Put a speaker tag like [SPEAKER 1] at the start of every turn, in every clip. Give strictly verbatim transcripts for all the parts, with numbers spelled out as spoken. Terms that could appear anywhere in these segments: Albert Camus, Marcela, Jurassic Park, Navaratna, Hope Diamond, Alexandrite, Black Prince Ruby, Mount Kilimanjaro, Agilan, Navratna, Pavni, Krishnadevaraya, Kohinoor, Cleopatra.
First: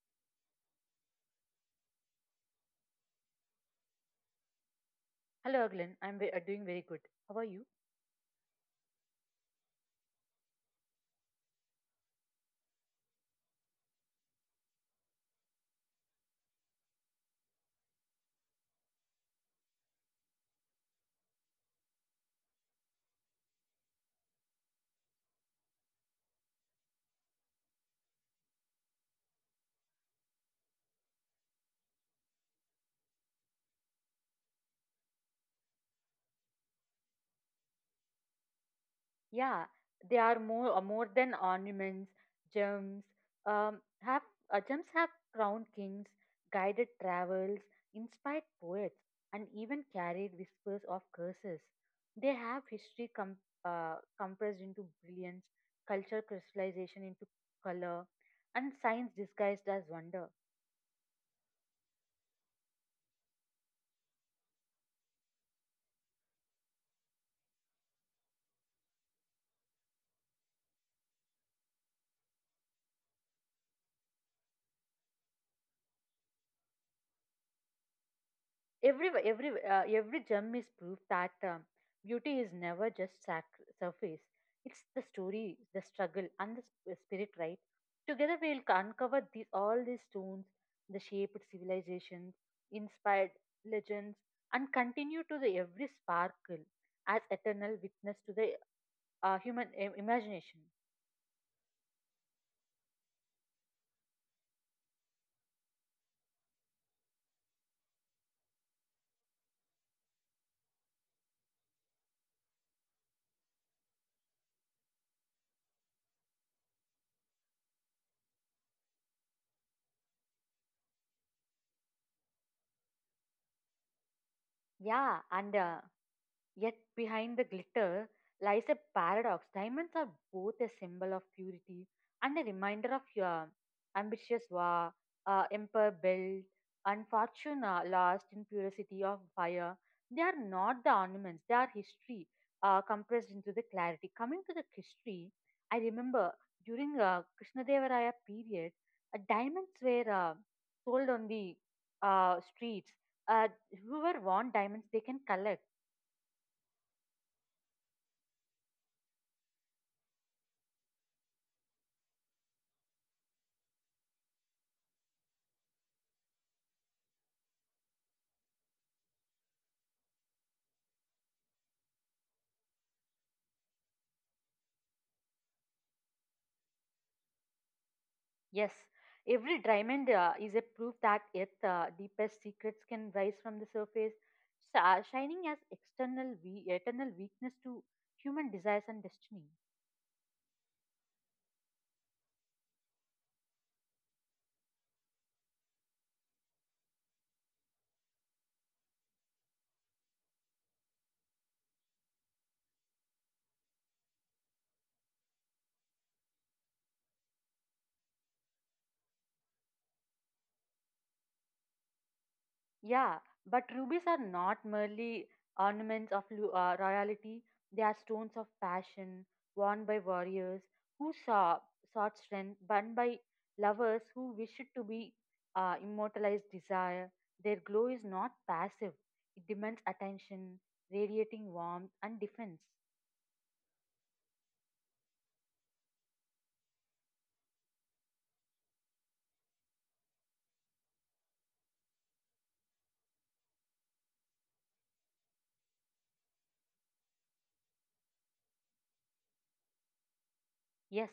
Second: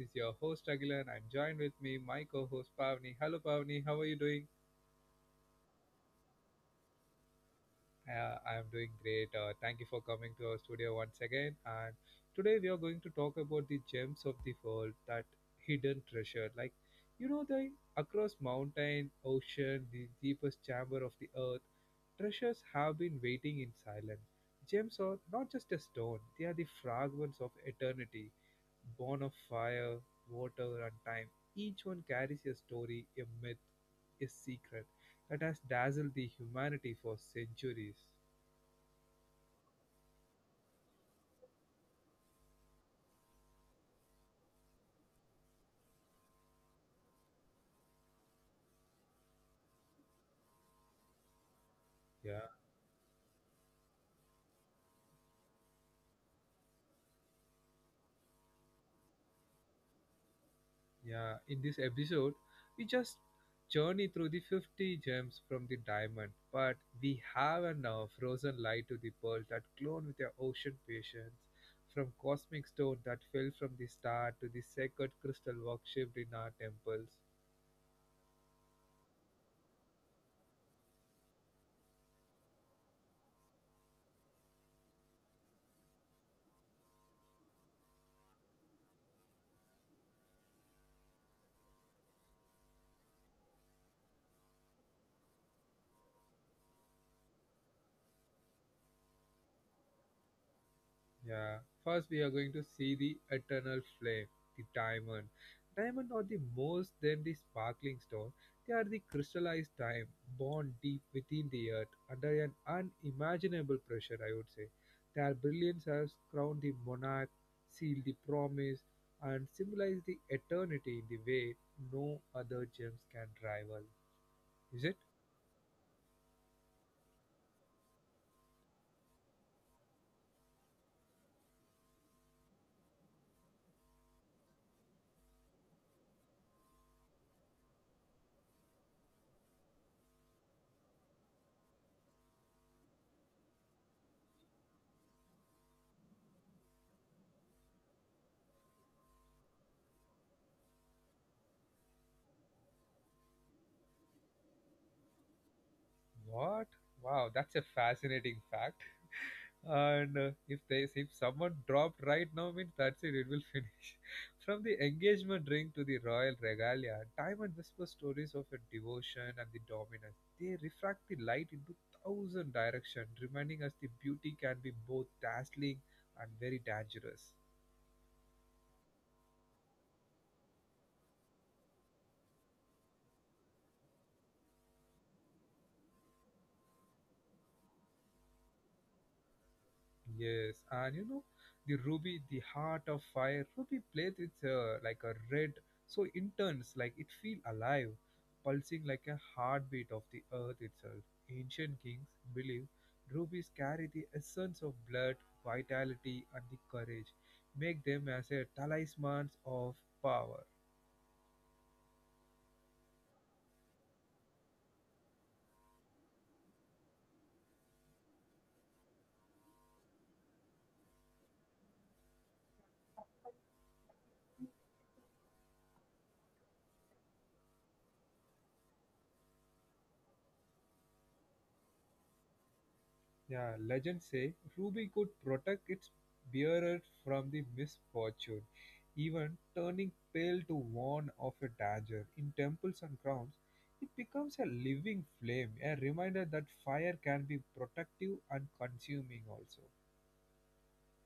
[SPEAKER 1] is your host Agilan and joined with me my co-host Pavni. Hello Pavni, how are you doing?
[SPEAKER 2] Hello, Glenn. I'm ve- uh, doing very good. How are you?
[SPEAKER 1] Uh, I am doing great. Uh, thank you for coming to our studio once again. And today we are going to talk about the gems of the world, that hidden treasure. Like, you know, the across mountain, ocean, the deepest chamber of the earth, treasures have been waiting in silence. Gems are not just a stone; they are the fragments of eternity, born of fire, water, and time. Each one carries a story, a myth, a secret that has dazzled the humanity for centuries.
[SPEAKER 2] Yeah, they are more uh, more than ornaments, gems. Um, have uh, Gems have crowned kings, guided travels, inspired poets, and even carried whispers of curses. They
[SPEAKER 1] Yeah,
[SPEAKER 2] have history com- uh, compressed into brilliance, culture crystallization into color, and science disguised as wonder.
[SPEAKER 1] yeah. In this episode, we just journey through the fifty gems from the diamond, but we have a now frozen light to the pearl that glowed with their ocean patience, from cosmic stone that fell from the star to the sacred crystal worshiped in our temples.
[SPEAKER 2] every every uh, every gem is proof that um, beauty is never just sac- surface. It's the story, the struggle, and the sp- spirit, right? Together we'll uncover these all these stones, the shaped civilizations, inspired legends, and continue to the every sparkle as eternal witness to the uh, human im- imagination.
[SPEAKER 1] Yeah. First, we are going to see the eternal flame, the diamond. Diamond are the most than the sparkling stone. They are the crystallized time, born deep within the earth under an unimaginable pressure, I would say. Their brilliance has crowned the monarch, sealed the promise, and symbolized the eternity in the way no other gems can rival. Is it?
[SPEAKER 2] Yeah and uh, Yet behind the glitter lies a paradox. Diamonds are both a symbol of purity and a reminder of your ambitious war, uh, empire built, and fortune uh, lost in purity of fire. They are not the ornaments, they are history uh, compressed into the clarity. Coming to the history, I remember during uh, Krishnadevaraya period, uh, diamonds were uh, sold on the uh, streets. Uh, Whoever want diamonds, they can collect.
[SPEAKER 1] What? Wow, that's a fascinating fact. And uh, if they if someone dropped right now means that's it it will finish from the engagement ring to the royal regalia diamond and whisper stories of a devotion and the dominance they refract the light into thousand directions reminding us the beauty can be both dazzling and very dangerous.
[SPEAKER 2] Yes, every diamond uh, is a proof that its uh, deepest secrets can rise from the surface, sa- shining as external we- eternal weakness to human desires and destiny.
[SPEAKER 1] Yes, and you know, the Ruby, the heart of fire, Ruby plays with uh, like a red, so intense, like it feel alive, pulsing like a heartbeat of the earth itself. Ancient kings believe rubies carry the essence of blood, vitality, and the courage, make them as a talismans of power.
[SPEAKER 2] Yeah, but rubies are not merely ornaments of lu- uh, royalty, they are stones of passion worn by warriors who saw, sought strength, but by lovers who wished to be uh, immortalized desire. Their glow is not passive, it demands attention, radiating warmth and defense.
[SPEAKER 1] Yeah, legends say Ruby could protect its bearer from the misfortune, even turning pale to warn of a danger. In temples and grounds, it becomes a living flame, a reminder that fire can be protective and consuming also.
[SPEAKER 2] Yes,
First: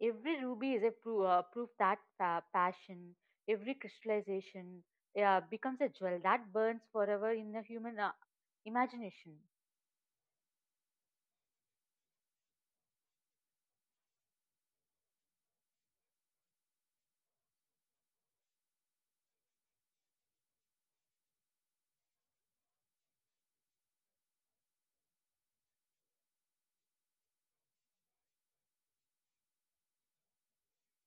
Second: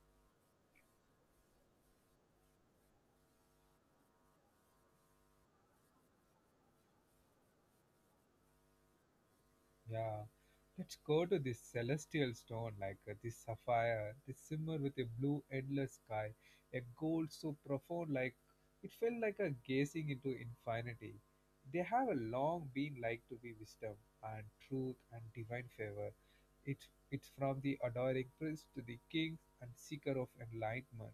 [SPEAKER 2] every ruby is a pro- uh, proof that pa- passion, every crystallization uh, becomes a jewel that burns forever in the human uh, imagination.
[SPEAKER 1] Yeah, let's go to this celestial stone, like uh, this sapphire, this simmer with a blue endless sky, a gold so profound, like it felt like a gazing into infinity. They have a long been like to be wisdom and truth and divine favor. It, it's from the adoring prince to the king and seeker of enlightenment.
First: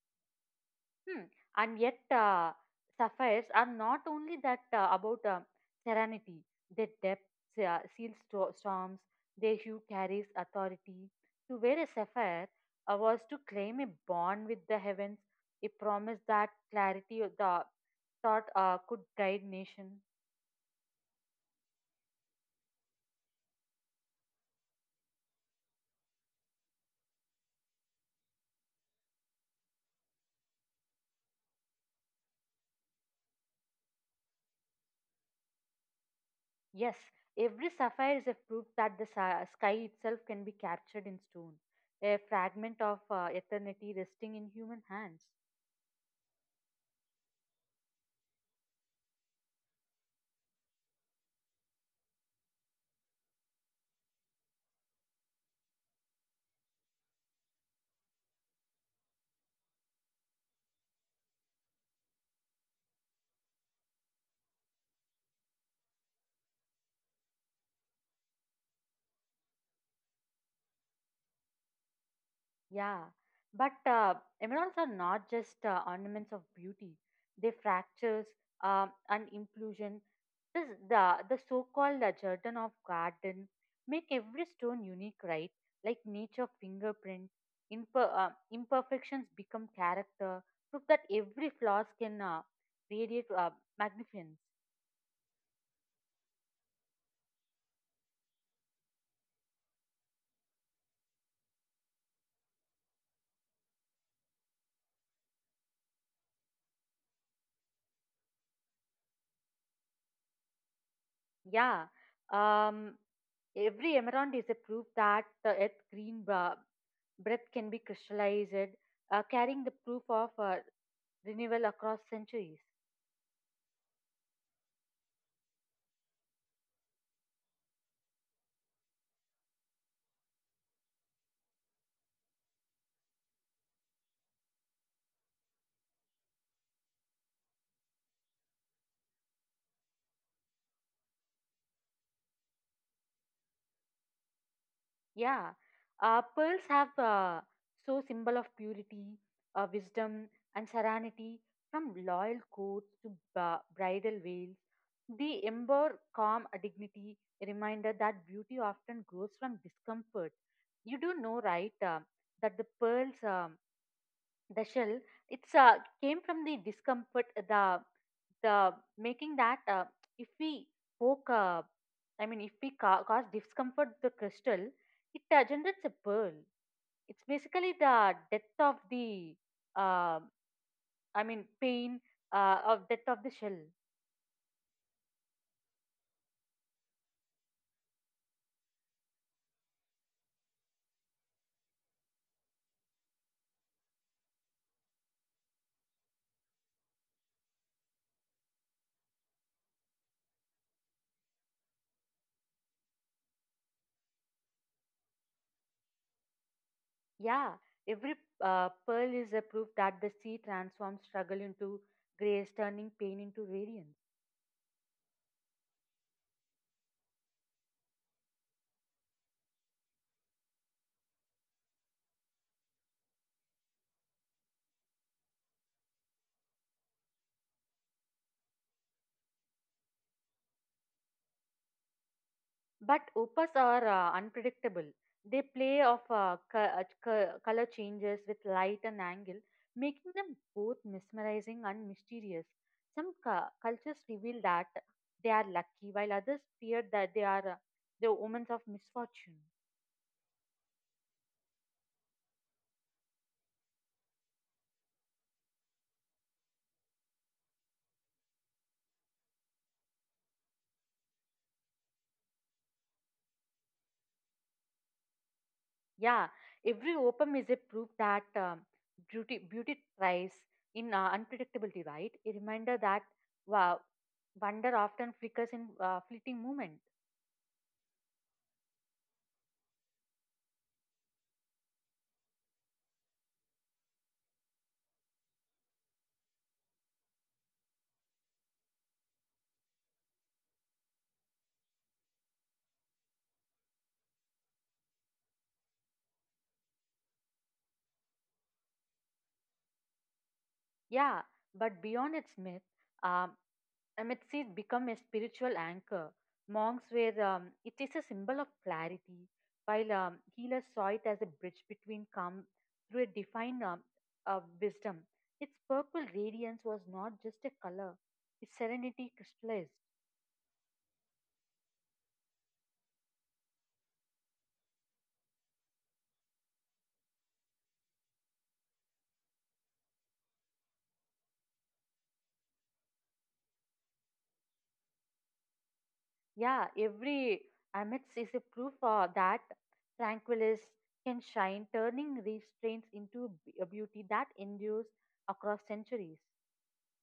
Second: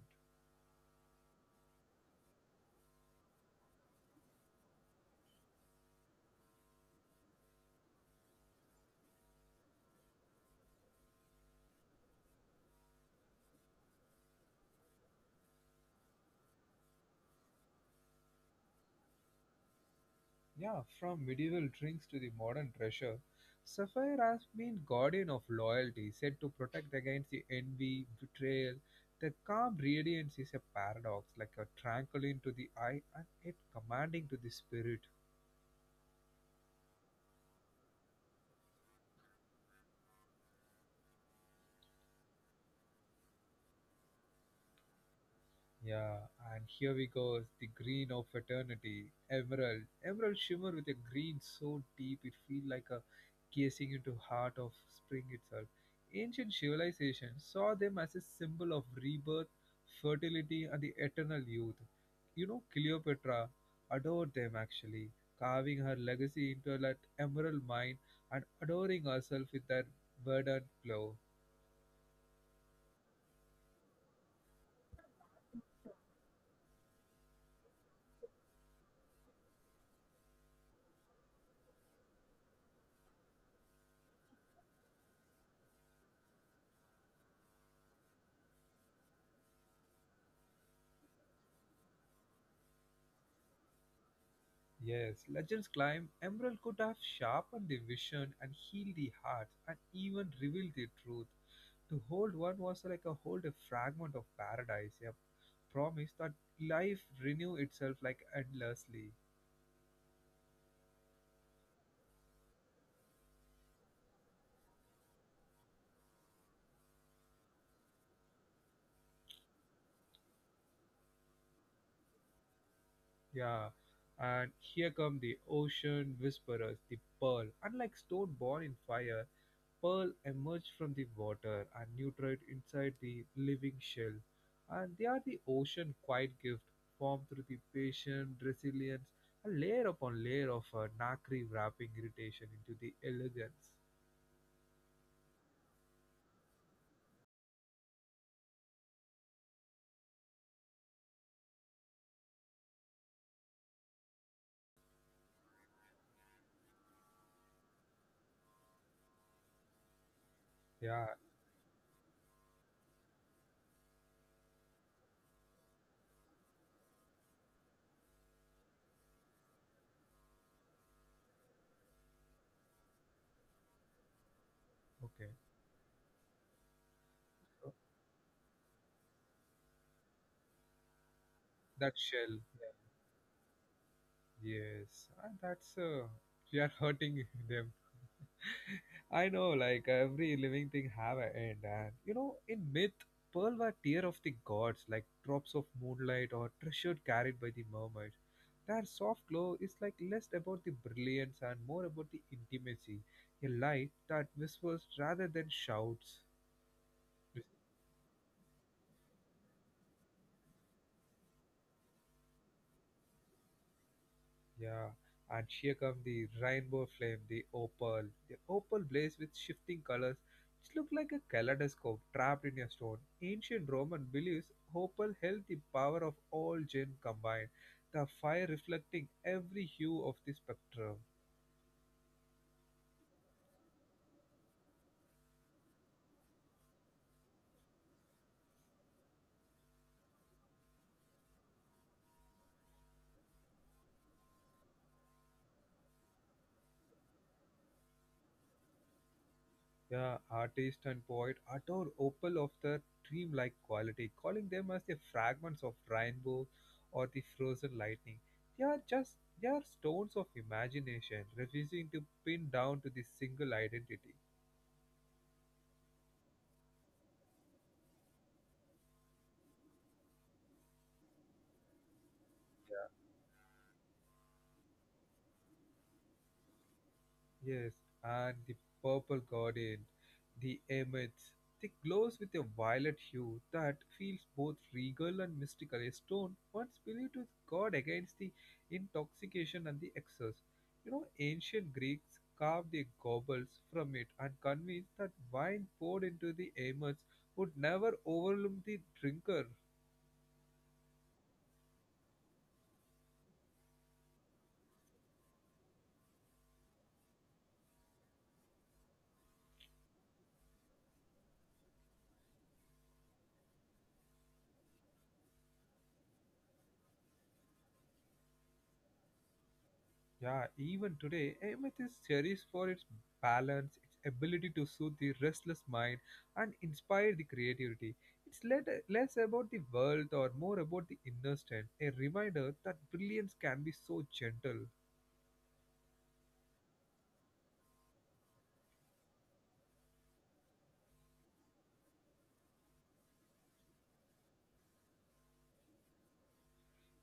[SPEAKER 2] Hmm. And yet, uh, sapphires are not only that uh, about uh, serenity, their depth uh, seals sto- storms, their hue carries authority. To wear a sapphire uh, was to claim a bond with the heavens, a promise that clarity of the thought uh, could guide nation.
[SPEAKER 1] Yeah, from medieval drinks to the modern treasure, Sapphire has been guardian of loyalty, said to protect against the envy, betrayal. The calm radiance is a paradox, like a tranquil to the eye and yet commanding to the spirit.
[SPEAKER 2] Yes, every sapphire is a proof that the sa- sky itself can be captured in stone, a fragment of uh, eternity resting in human hands.
[SPEAKER 1] Yeah, and here we go, is the green of eternity, emerald. Emerald shimmer with a green so deep it feels like a gazing into heart of spring itself. Ancient civilizations saw them as a symbol of rebirth, fertility, and the eternal youth. You know, Cleopatra adored them actually, carving her legacy into that emerald mine and adoring herself with that verdant glow.
[SPEAKER 2] Yeah, but uh, emeralds are not just uh, ornaments of beauty. They fractures um, and inclusion. This the the so-called uh, Jordan of garden make every stone unique, right? Like nature fingerprint. Imper- uh, imperfections become character. Proof that every flaws can uh, radiate uh, magnificence.
[SPEAKER 1] Yes, legends climb. Emerald could have sharpened the vision and healed the hearts and even revealed the truth. To hold one was like a hold a fragment of paradise, a promise that life renew itself like endlessly.
[SPEAKER 2] Yeah. Um, Every emerald is a proof that the earth's green bra- breath can be crystallized, uh, carrying the proof of uh, renewal across centuries.
[SPEAKER 1] Yeah. And here come the ocean whisperers, the pearl, unlike stone born in fire, Pearl emerge from the water and nutrate inside the living shell, and they are the ocean quiet gift formed through the patient resilience, a layer upon layer of uh, nacre wrapping irritation into the elegance.
[SPEAKER 2] Yeah, uh, pearls have uh, so symbol of purity, uh, wisdom, and serenity. From loyal courts to ba- bridal veils, they ember calm uh, dignity, a reminder that beauty often grows from discomfort. You
[SPEAKER 1] Yeah,
[SPEAKER 2] do know, right, uh, that the pearls. Um, the shell it's uh, came from the discomfort uh, the the Making that uh, if we poke uh, I mean if we ca- cause discomfort to the crystal, it
[SPEAKER 1] okay.
[SPEAKER 2] uh, generates a pearl. It's basically the death of the uh, I mean pain
[SPEAKER 1] That shell.
[SPEAKER 2] uh, of death of the shell.
[SPEAKER 1] Yes, and that's uh, we are hurting them. I know, like every living thing have an end, and you know, in myth, pearl were tear of the gods, like drops of moonlight or treasure carried by the mermaids. Their soft glow is like less about the brilliance and more about the intimacy, a light that whispers rather than shouts.
[SPEAKER 2] Yeah, every uh, pearl is a proof that the sea transforms struggle into grace, turning pain into radiance.
[SPEAKER 1] Yeah, and here come the rainbow flame, the opal. The opal blaze with shifting colors, which look like a kaleidoscope trapped in a stone. Ancient Roman beliefs opal held the power of all gen combined, the fire reflecting every hue of the spectrum.
[SPEAKER 2] But opas are uh, unpredictable. They play off uh, co- co- color changes with light and angle, making them both mesmerizing and mysterious. Some cu- cultures reveal that they are lucky, while others fear that they are uh, the omens of misfortune.
[SPEAKER 1] Yeah, artist and poet adore opal of the dreamlike quality, calling them as the fragments of rainbow or the frozen lightning. They are just they are stones of imagination, refusing to pin down to the single identity.
[SPEAKER 2] Yeah, every opum is a proof that um, beauty beauty thrives in uh, unpredictability, right? A reminder that wow, wonder often flickers in uh, fleeting moment.
[SPEAKER 1] Yes, and the purple guardian, the emets, they glows with a violet hue that feels both regal and mystical. A stone once believed to guard against the intoxication and the excess. You know, ancient Greeks carved their gobbles from it and convinced that wine poured into the amets would never overwhelm the drinker.
[SPEAKER 2] Yeah, but beyond its myth, um, Amitsis become a spiritual anchor. Monks were, um, it is a symbol of clarity, while um, healers saw it as a bridge between calm through a defined um, uh, wisdom. Its purple radiance was not just a color, its serenity crystallized.
[SPEAKER 1] Yeah, even today, Ahmed is cherished for its balance, its ability to soothe the restless mind and inspire the creativity. It's let, less about the wealth or more about the inner strength, a reminder that brilliance can be so gentle.
[SPEAKER 2] Yeah, every Amits is a proof uh, that tranquilis can shine, turning restraints into a beauty that endures across centuries.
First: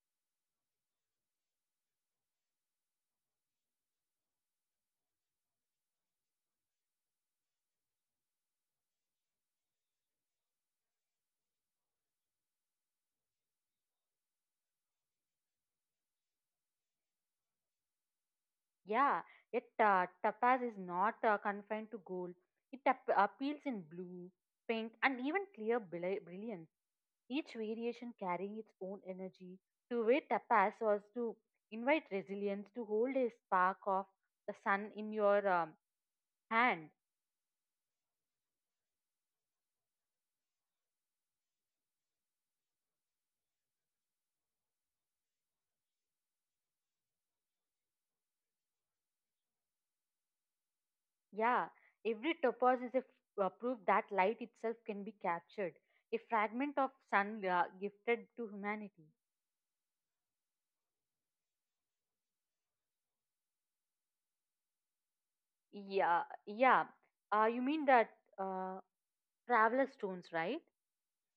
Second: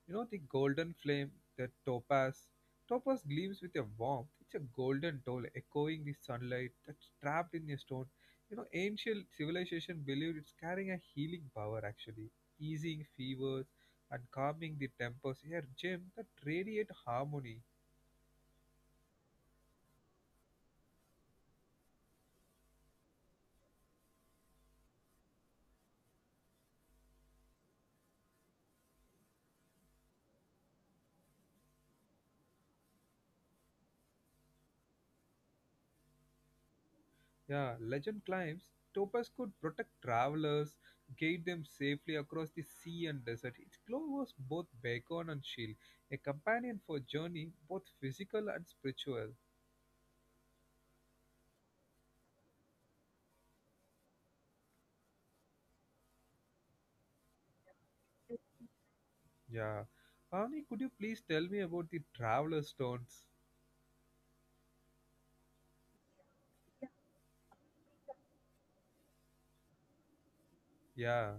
[SPEAKER 1] You know the golden flame, the topaz. Topaz gleams with a warmth. It's a golden doll echoing the sunlight that's trapped in a stone. You know, ancient civilization believed it's carrying a healing power actually, easing fevers and calming the tempers. Here, gem that radiate harmony.
[SPEAKER 2] Yeah, yet uh, tapas is not uh, confined to gold. It ap- appeals in blue, pink, and even clear bri- brilliance. Each variation carrying its own energy. To wear tapas was to invite resilience, to hold a spark of the sun in your um, hand.
[SPEAKER 1] Yeah, legend claims topaz could protect travelers, guide them safely across the sea and desert. Its glow was both beacon and shield, a companion for journey both physical and spiritual.
[SPEAKER 2] Yeah, every tapas is a f- uh, proof that light itself can be captured, a fragment of sun uh, gifted to humanity.
[SPEAKER 1] Yeah. Avni, could you please tell me about the traveler stones?
[SPEAKER 2] Yeah, yeah. Uh, you mean that? Uh, Traveler stones, right?
[SPEAKER 1] Yeah,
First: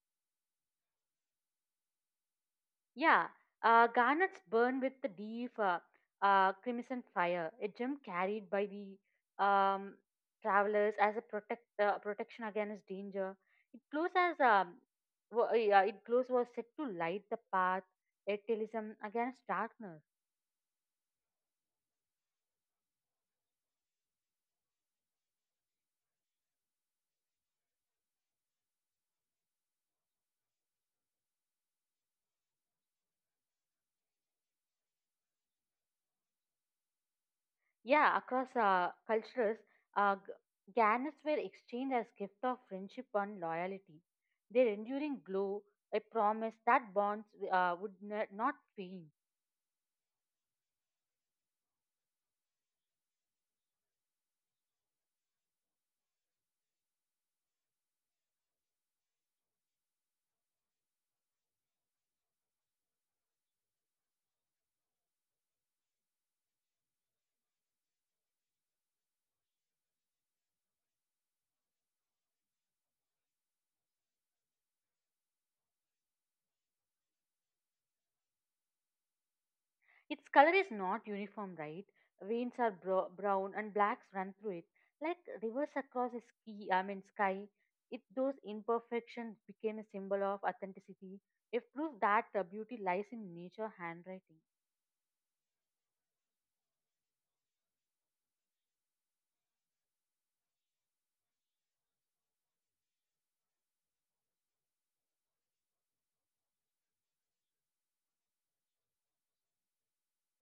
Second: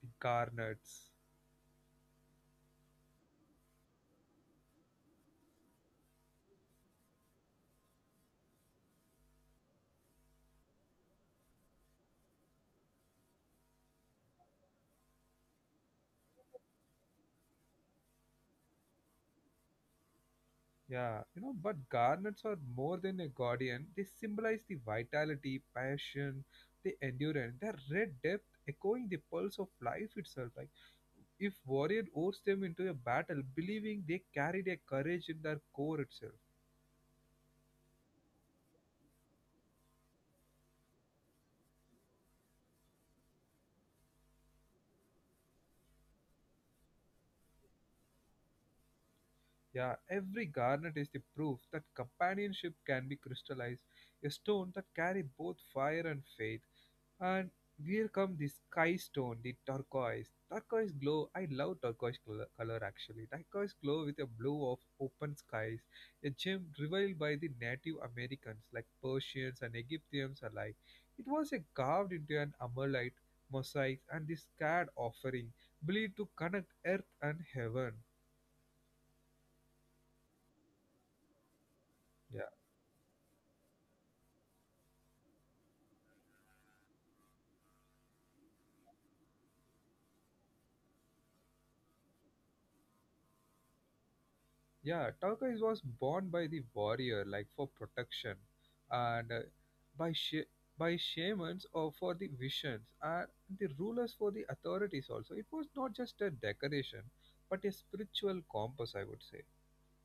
[SPEAKER 1] the garnets.
[SPEAKER 2] Yeah, uh, garnets burn with the deep uh, uh, crimson fire, a gem carried by the um, travelers as a protect uh, protection against danger. It glows as um, wa- uh, it glows was set to light the path, a talisman against darkness.
[SPEAKER 1] Yeah, you know, but garnets are more than a guardian. They symbolize the vitality, passion, the endurance, their red depth echoing the pulse of life itself. Like, if warrior oats them into a battle, believing they carried a courage in their core itself.
[SPEAKER 2] Yeah, across uh, cultures, uh, g- garnets were exchanged as gift of friendship and loyalty. Their enduring glow, a promise that bonds uh, would ne- not fade.
[SPEAKER 1] Yeah, every garnet is the proof that companionship can be crystallized, a stone that carry both fire and faith. And here come the sky stone, the turquoise. Turquoise glow. I love turquoise color, color actually. Turquoise glow with a blue of open skies, a gem revealed by the Native Americans like Persians and Egyptians alike. It was a carved into an amalite mosaic and this scared offering believed to connect earth and heaven.
[SPEAKER 2] Its color is not uniform, right?
[SPEAKER 1] Yeah.
[SPEAKER 2] Veins are bro- brown and blacks run through it, like rivers across a ski. I mean sky. It those imperfections became a symbol of authenticity, a proof that uh, beauty lies in nature handwriting.
[SPEAKER 1] Yeah, Tarkai was born by the warrior, like for protection, and uh, by sh- by shamans or for the visions, and the rulers for the authorities also. It was not just a decoration, but a spiritual compass, I would say.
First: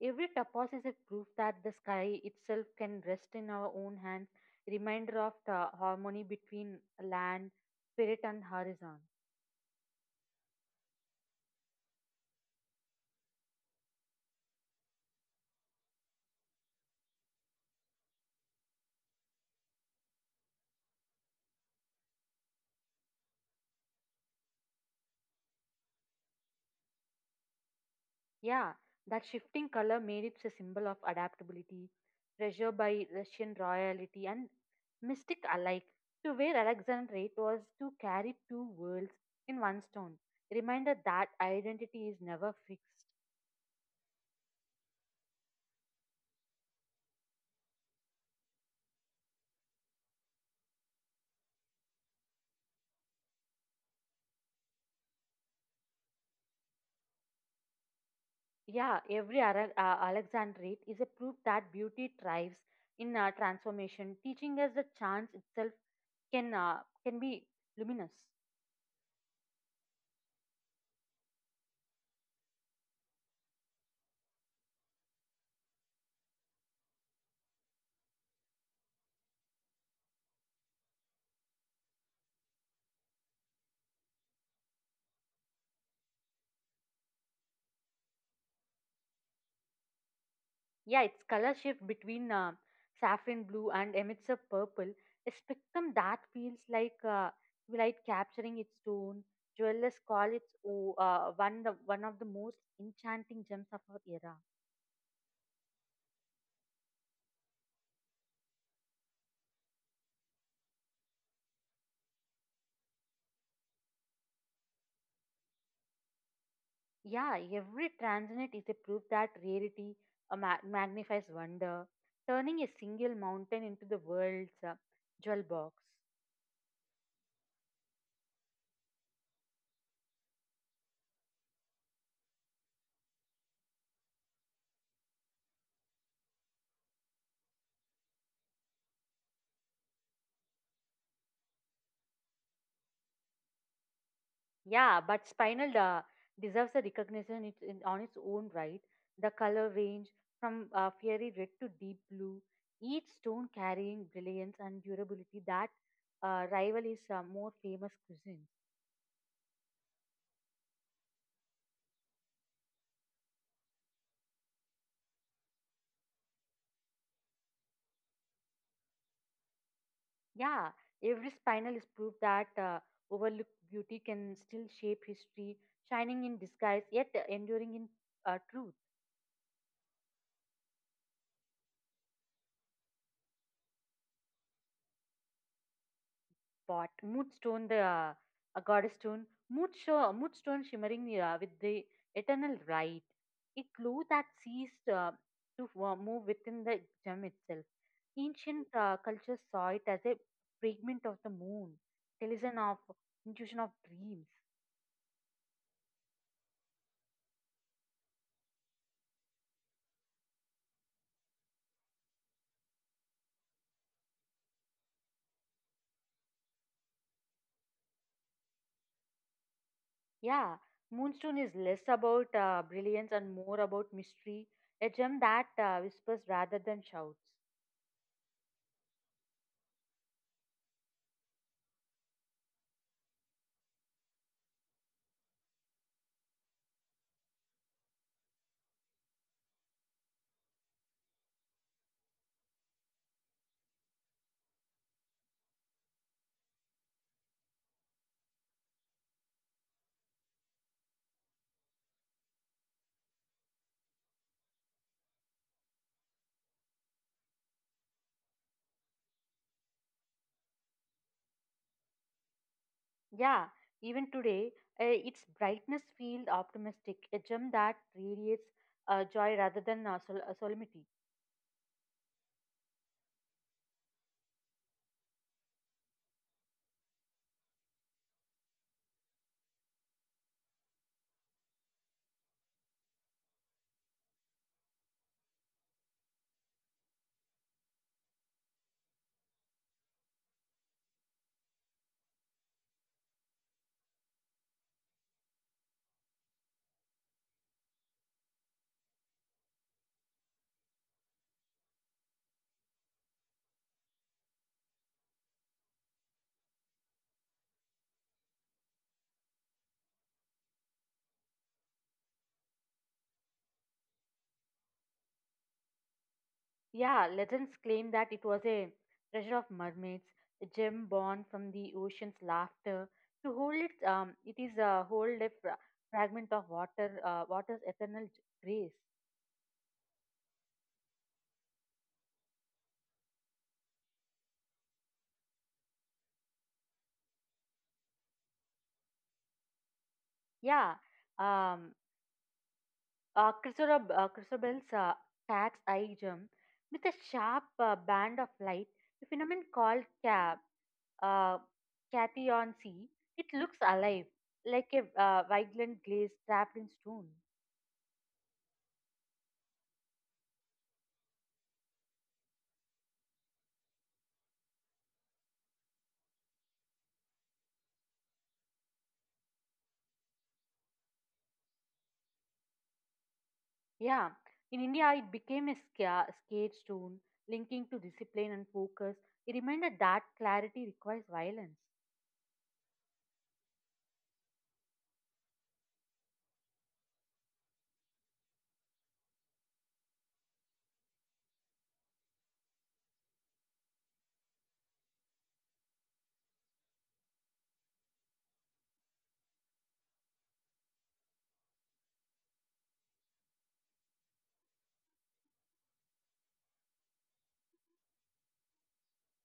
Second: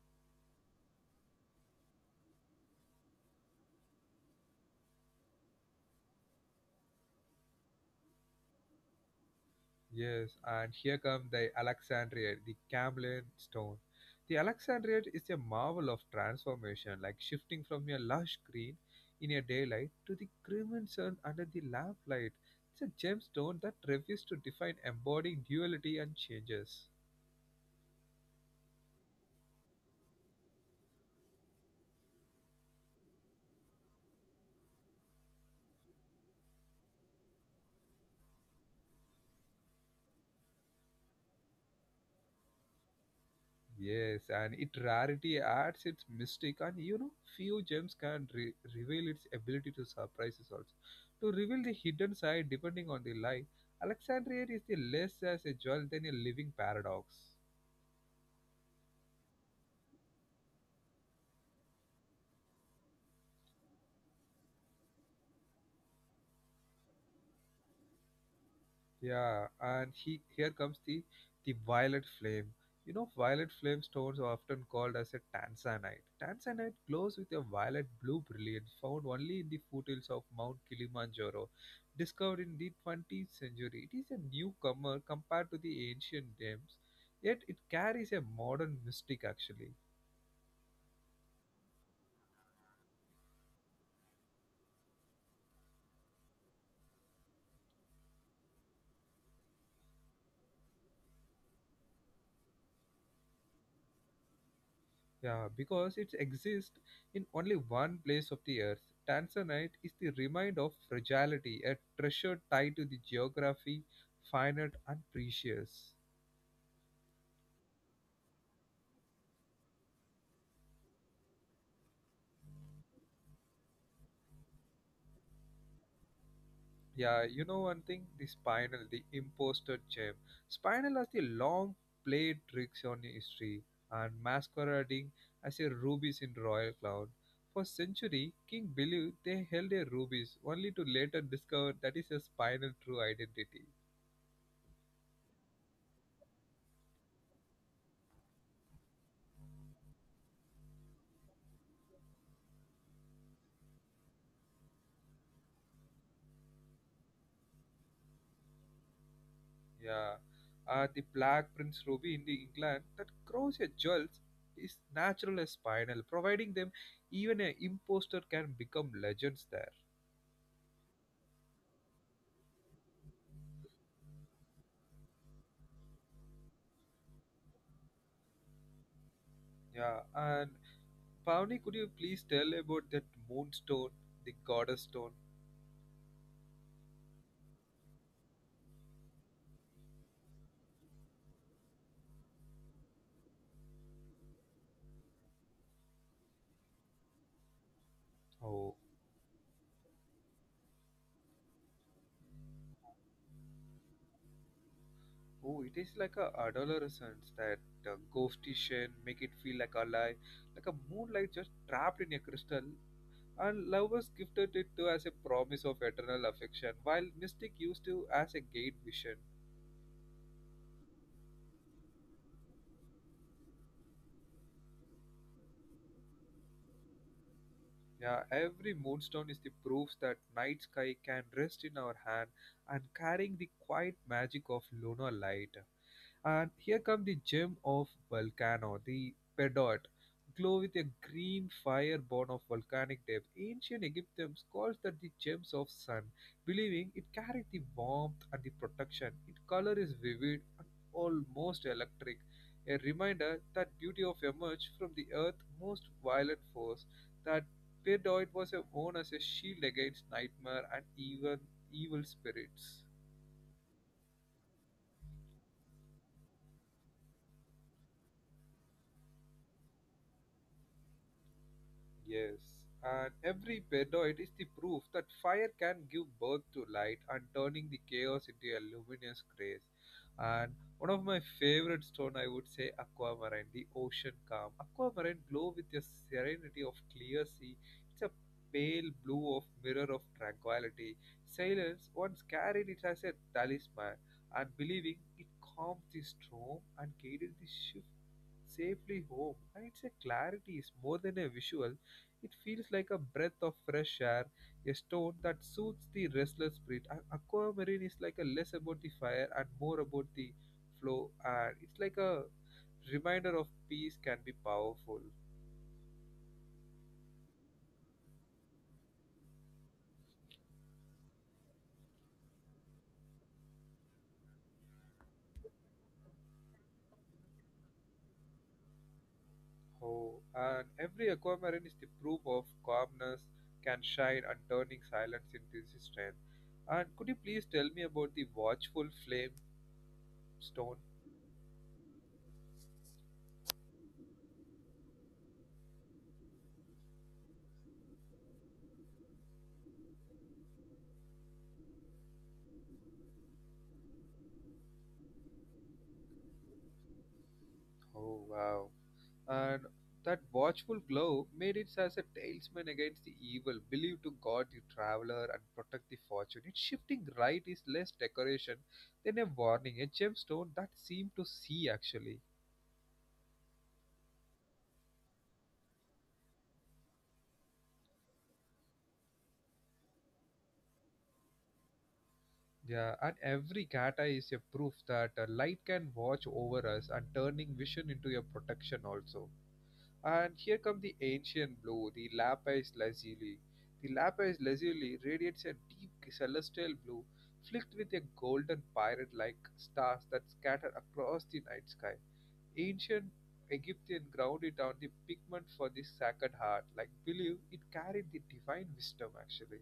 [SPEAKER 2] Every tapas is a proof that the sky itself can rest in our own hands, reminder of the harmony between land, spirit, and horizon.
[SPEAKER 1] Yes, and here come the Alexandriate, the Cambrian stone. The Alexandriate is a marvel of transformation, like shifting from a lush green in a daylight to the crimson under the lamplight. It's a gemstone that refuses to define, embodying duality and changes.
[SPEAKER 2] Yeah, that shifting color made it a symbol of adaptability, treasure by Russian royalty, and mystic alike. To wear Alexandrate was to carry two worlds in one stone, reminder that identity is never fixed.
[SPEAKER 1] Yes, and its rarity adds its mystic, and you know, few gems can re- reveal its ability to surprise us also. To reveal the hidden side depending on the light. Alexandria is the less as a jewel than a living paradox.
[SPEAKER 2] Yeah, every Ara- uh, Alexandrite is a proof that beauty thrives in uh, transformation, teaching us that chance itself can uh, can be luminous.
[SPEAKER 1] Yeah, and he here comes the the violet flame. You know, violet flame stones are often called as a tanzanite. Tanzanite glows with a violet blue brilliance found only in the foothills of Mount Kilimanjaro, discovered in the twentieth century. It is a newcomer compared to the ancient gems, yet it carries a modern mystic actually.
[SPEAKER 2] Yeah, its color shift between uh, saffron blue and emits a purple, a spectrum that feels like uh, light capturing its tone. Jewelers call it oh, uh, one the, one of the most enchanting gems of our era.
[SPEAKER 1] Yeah, because it exists in only one place of the earth. Tanzanite is the remind of fragility, a treasure tied to the geography, finite and precious.
[SPEAKER 2] Yeah, every transient is a proof that rarity uh, ma- magnifies wonder, turning a single mountain into the world's uh, jewel box.
[SPEAKER 1] Yeah, you know one thing, the spinal, the imposter gem. Spinal has the long played tricks on history and masquerading as a rubies in royal crown. For century, king believed they held a rubies, only to later discover that is a spinal true identity.
[SPEAKER 2] Yeah, but Spinal uh, deserves a recognition it, in, on its own right. The color range from uh, fiery red to deep blue, each stone carrying brilliance and durability that uh, rival is uh, more famous cuisine.
[SPEAKER 1] Yeah, uh, the black prince ruby in the England that grows a jewels is natural as spinal, providing them even a imposter can become legends there.
[SPEAKER 2] Yeah, every spinal is proof that uh, overlooked beauty can still shape history, shining in disguise yet enduring in uh, truth.
[SPEAKER 1] Yeah, and Pavni, could you please tell about that moonstone, the goddess stone?
[SPEAKER 2] Pot, mood stone, the uh, a goddess stone, mood, show, mood stone shimmering uh, with the eternal light, a clue that ceased uh, to uh, move within the gem itself.
[SPEAKER 1] Oh,
[SPEAKER 2] Ancient uh, cultures saw it as a fragment of the moon, talisman of intuition of dreams.
[SPEAKER 1] oh, it is like a adolescence that uh, ghostition make it feel like alive, like a moonlight just trapped in a crystal. And lovers gifted it to as a promise of eternal affection, while mystic used to as a gate vision.
[SPEAKER 2] Yeah, Moonstone is less about uh, brilliance and more about mystery, a gem that uh, whispers rather than shouts.
[SPEAKER 1] Yeah, every moonstone is the proof that night sky can rest in our hand and carrying the quiet magic of lunar light. And here come the gem of Volcano, the Pedot, glow with a green fire born of volcanic depth. Ancient Egyptians called that the gems of sun, believing it carried the warmth and the protection. Its color is vivid and almost electric, a reminder that beauty of emerged from the earth's most violent force. That Pedoid was a worn as a shield against nightmare and even evil spirits.
[SPEAKER 2] Yeah, even today, uh, its brightness feels optimistic, a gem that radiates uh, joy rather than uh, sol- uh, solemnity.
[SPEAKER 1] Yes, and every pedoid is the proof that fire can give birth to light and turning the chaos into a luminous grace. And one of my favorite stone, I would say aquamarine, the ocean calm. Aquamarine glow with a serenity of clear sea. It's a pale blue of mirror of tranquility. Sailors once carried it as a talisman and believing it calmed the storm and guided the ship safely home. And it's a clarity is more than a visual. It feels like a breath of fresh air, a stone that soothes the restless spirit. A- Aquamarine is like a less about the fire and more about the flow, and it's like a reminder of peace can be powerful.
[SPEAKER 2] Yeah, legends claim that it was a treasure of mermaids, a gem born from the ocean's laughter. To hold it, um, it is a hold a fra- fragment of water, uh, water's eternal j- grace.
[SPEAKER 1] Oh, and every aquamarine is the proof of calmness can shine and turning silence into strength. And could you please tell me about the watchful flame stone?
[SPEAKER 2] Yeah, um, Uh, Christabel, uh, Christabel's uh, tax item with a sharp uh, band of light, the phenomenon called cab, uh, cation C, it looks alive, like a uh, vigilant glaze trapped in stone.
[SPEAKER 1] Oh, wow. And that watchful glow made it as a talisman against the evil, believed to guard the traveler and protect the fortune. Its shifting right is less decoration than a warning, a gemstone that seemed to see actually.
[SPEAKER 2] Yeah, in India, it became a sca- scared stone, linking to discipline and focus. It reminded that clarity requires violence.
[SPEAKER 1] Yeah, and every kata is a proof that uh, light can watch over us and turning vision into a protection also. And here comes the ancient blue, the lapis lazuli. The lapis lazuli radiates a deep celestial blue, flecked with a golden pirate like stars that scatter across the night sky. Ancient Egyptian grounded on the pigment for the sacred heart, like believe it carried the divine wisdom actually.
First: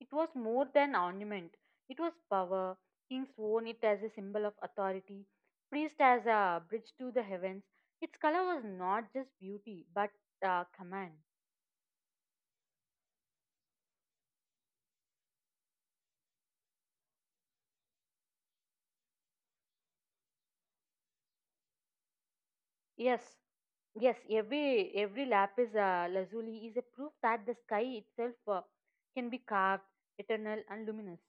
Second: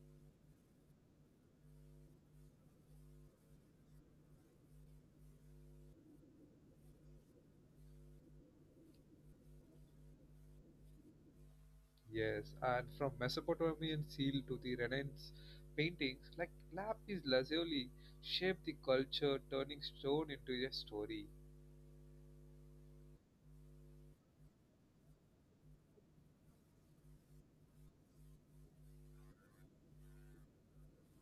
[SPEAKER 2] It was more than ornament, it was power. Kings worn it as a symbol of authority, priests as a bridge to the heavens. Its color was not just beauty, but uh, command.
[SPEAKER 1] Yes, and from Mesopotamian seal to the Renaissance paintings, like lapis lazuli shaped the culture, turning stone into a story.
[SPEAKER 2] Yes, yes, every every lapis uh, lazuli is a proof that the sky itself uh, can be carved, eternal, and luminous.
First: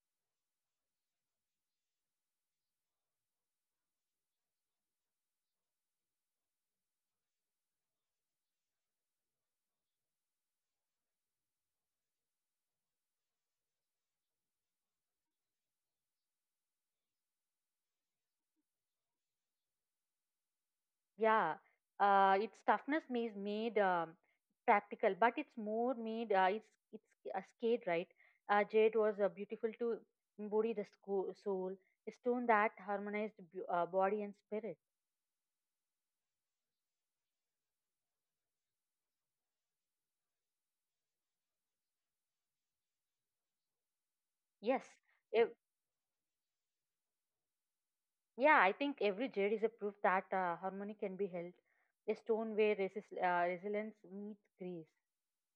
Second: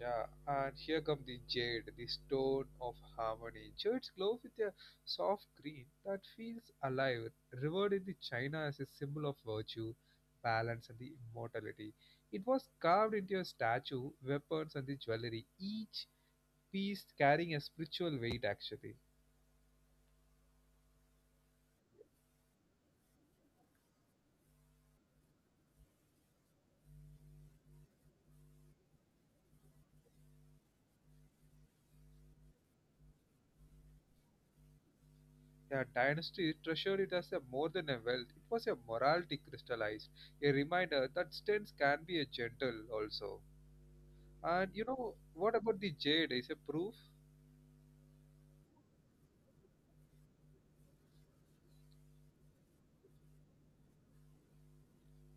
[SPEAKER 1] Yeah, and here come the jade, the stone of harmony. Jades glow with a soft green that feels alive, revered in the China as a symbol of virtue, balance, and the immortality. It was carved into a statue, weapons, and the jewelry, each piece carrying a spiritual weight actually.
[SPEAKER 2] Yeah, uh, its toughness is made um, practical, but it's more made. Uh, it's it's a skate, right? Uh, jade was uh, beautiful to embody the sco- soul, a stone that harmonized b- uh, body and spirit.
[SPEAKER 1] The dynasty treasured it as a more than a wealth, it was a morality crystallized, a reminder that stones can be a gentle also.
[SPEAKER 2] Yes,
[SPEAKER 1] And you know
[SPEAKER 2] ev-
[SPEAKER 1] what about the jade? Is a proof?
[SPEAKER 2] yeah, I think every jade is a proof that uh, harmony can be held. A stone where resist, uh, resilience meets grace.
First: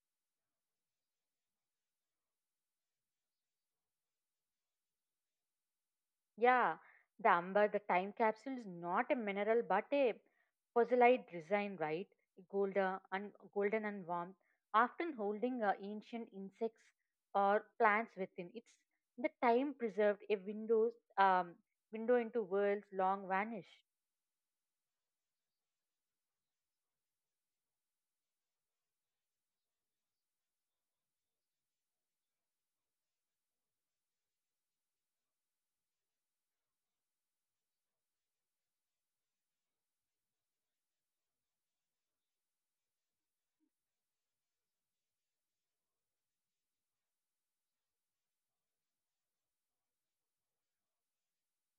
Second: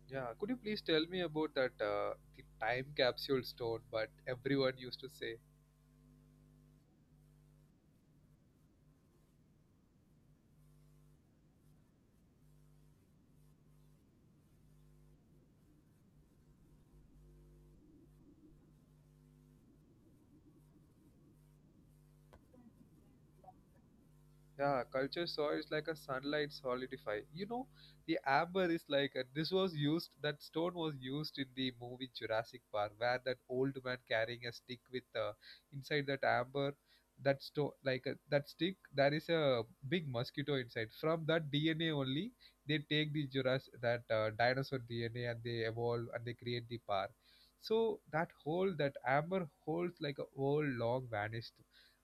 [SPEAKER 1] Yeah, could you please tell me about that uh, the time capsule stone? But everyone used to say.
[SPEAKER 2] Yeah, the amber, the time capsule is not a mineral but a fossilized design, right? Golden and golden and warm, often holding uh, ancient insects or plants within. It's the time preserved a windows um, window into worlds long vanished.
[SPEAKER 1] Yeah, culture saw is like a sunlight solidify. You know, the amber is like uh, this was used. That stone was used in the movie Jurassic Park, where that old man carrying a stick with uh, inside that amber, that stone like uh, that stick. There is a big mosquito inside. From that D N A only, they take the Jurassic that uh, dinosaur D N A and they evolve and they create the park. So that hole, that amber holds like a whole long vanished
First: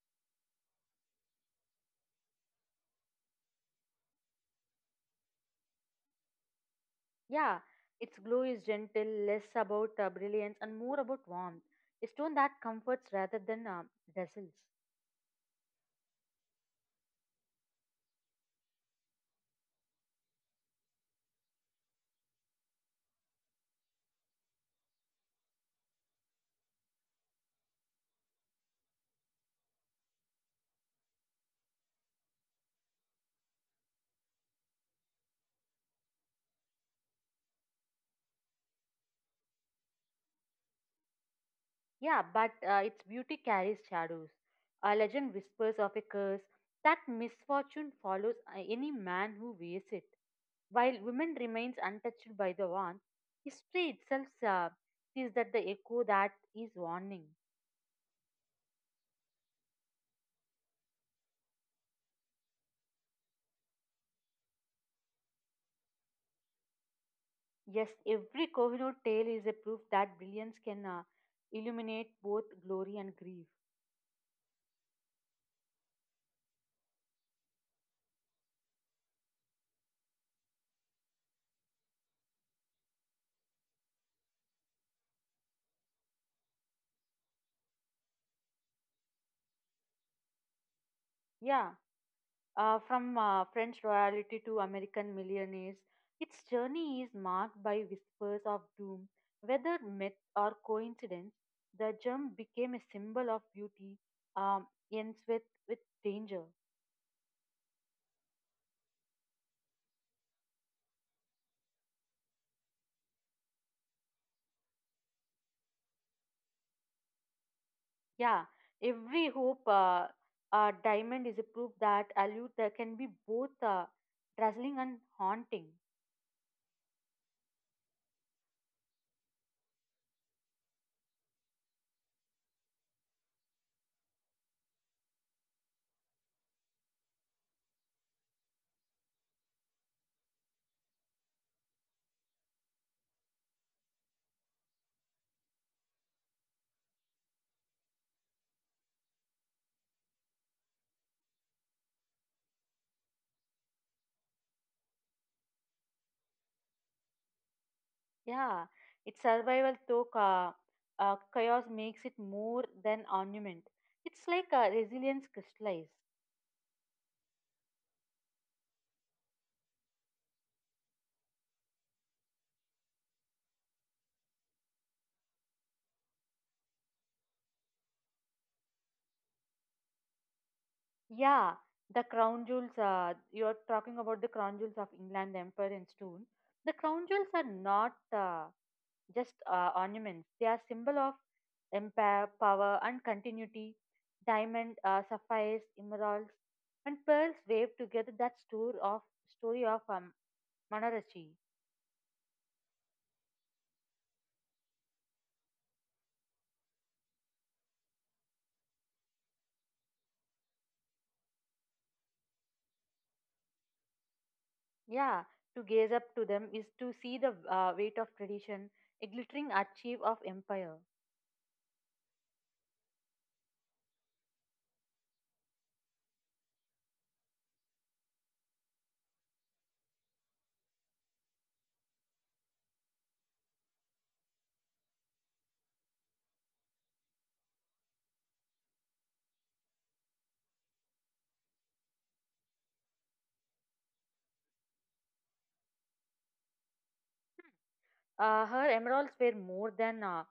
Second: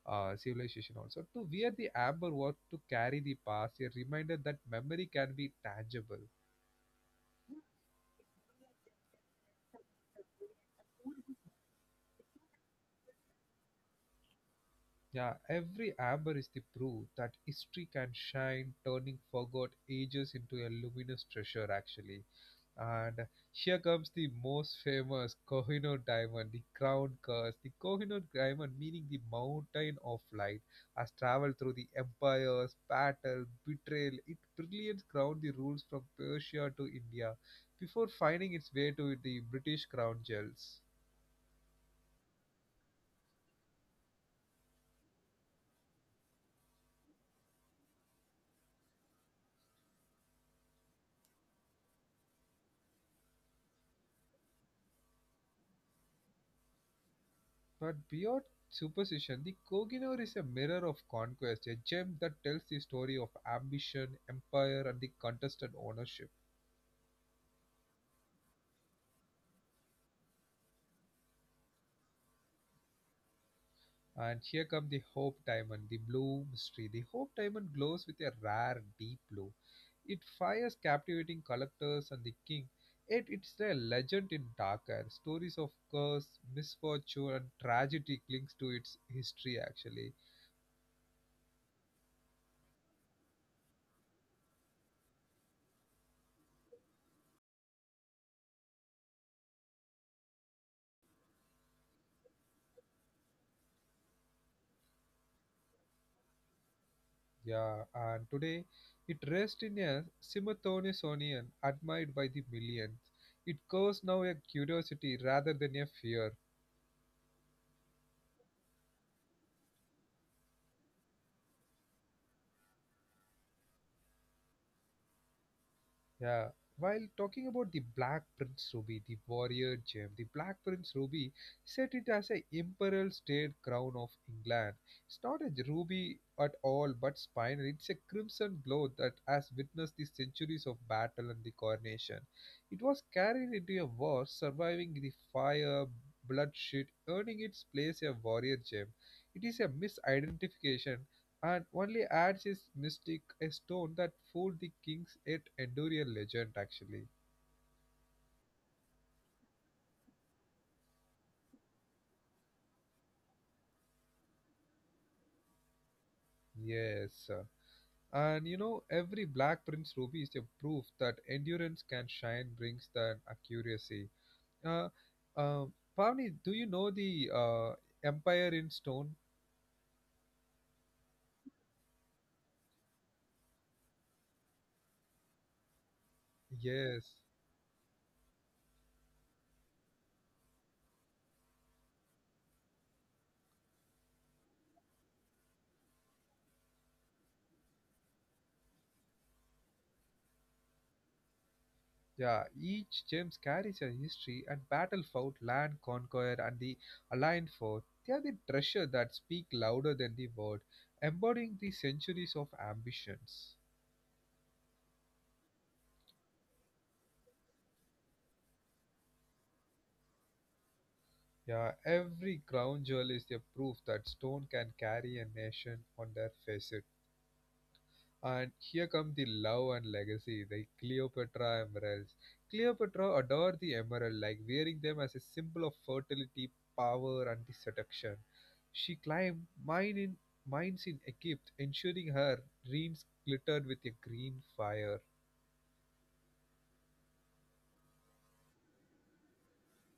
[SPEAKER 1] uh, civilization also to wear the amber work to carry the past a reminder that memory can be tangible.
[SPEAKER 2] Yeah, its glow is gentle, less about uh, brilliance and more about warmth. A stone that comforts rather than uh, dazzles.
[SPEAKER 1] Yeah, every amber is the proof that history can shine, turning forgot ages into a luminous treasure, actually. And here comes the most famous Kohinoor diamond, the crown curse. The Kohinoor diamond, meaning the mountain of light, has traveled through the empires, battle, betrayal. It brilliance crowned the rules from Persia to India before finding its way to the British crown jewels.
[SPEAKER 2] Yeah, but uh, its beauty carries shadows. A legend whispers of a curse that misfortune follows uh, any man who wears it. While women remains untouched by the warmth, history itself uh, sees that the echo that is warning.
[SPEAKER 1] But beyond superstition, the Koginor is a mirror of conquest, a gem that tells the story of ambition, empire, and the contested ownership.
[SPEAKER 2] Yes, every Kohinoor tale is a proof that brilliance can uh, illuminate both glory and grief.
[SPEAKER 1] And here comes the Hope Diamond, the blue mystery. The Hope Diamond glows with a rare deep blue. It fires captivating collectors and the king, yet it's a legend in darker. Stories of curse, misfortune, and tragedy clings to its history actually.
[SPEAKER 2] Yeah. Uh, from uh, French royalty to American millionaires, its journey is marked by whispers of doom. Whether myth or coincidence, the gem became a symbol of beauty, um, ends with, with danger.
[SPEAKER 1] Yeah, and today it rests in a simultaneous admired by the millions. It covers now a curiosity rather than a fear.
[SPEAKER 2] Yeah, every hope uh, uh, diamond is a proof that Alute uh, can be both uh, dazzling and haunting.
[SPEAKER 1] Yeah. While talking about the Black Prince Ruby, the warrior gem, the Black Prince Ruby set it as a imperial state crown of England. It's not a ruby at all, but spinal. It's a crimson glow that has witnessed the centuries of battle and the coronation. It was carried into a war, surviving the fire, bloodshed, earning its place a warrior gem. It is a misidentification and only adds his mystic a stone that fooled the kings yet endure a legend actually.
[SPEAKER 2] Yeah, its survival though uh, uh, chaos makes it more than ornament. It's like a resilience crystallized.
[SPEAKER 1] Yes, uh, and you know every black prince ruby is a proof that endurance can shine brings that accuracy. uh, uh, Pavni, do you know the uh, empire in stone?
[SPEAKER 2] Yeah, the crown jewels. Uh, you're talking about the crown jewels of England, the Empire and Stone. The crown
[SPEAKER 1] Yes.
[SPEAKER 2] jewels are not uh, just uh, ornaments; they are symbol of empire, power, and continuity. Diamond, uh, sapphires, emeralds, and pearls wave together that story of story of um, Manarachi.
[SPEAKER 1] Yeah, each gems carries a history and battle fought, land conquered, and the aligned fought. They are the treasure that speak louder than the word, embodying the centuries of ambitions.
[SPEAKER 2] Yeah, to gaze up to them is to see the uh, weight of tradition, a glittering archive of empire.
[SPEAKER 1] Yeah, every crown jewel is the proof that stone can carry a nation on their faces. And here come the love and legacy, the Cleopatra emeralds. Cleopatra adored the emerald, like wearing them as a symbol of fertility, power, and the seduction. She climbed mine in, mines in Egypt, ensuring her dreams glittered with a green fire.
[SPEAKER 2] Uh, her emeralds were more than uh,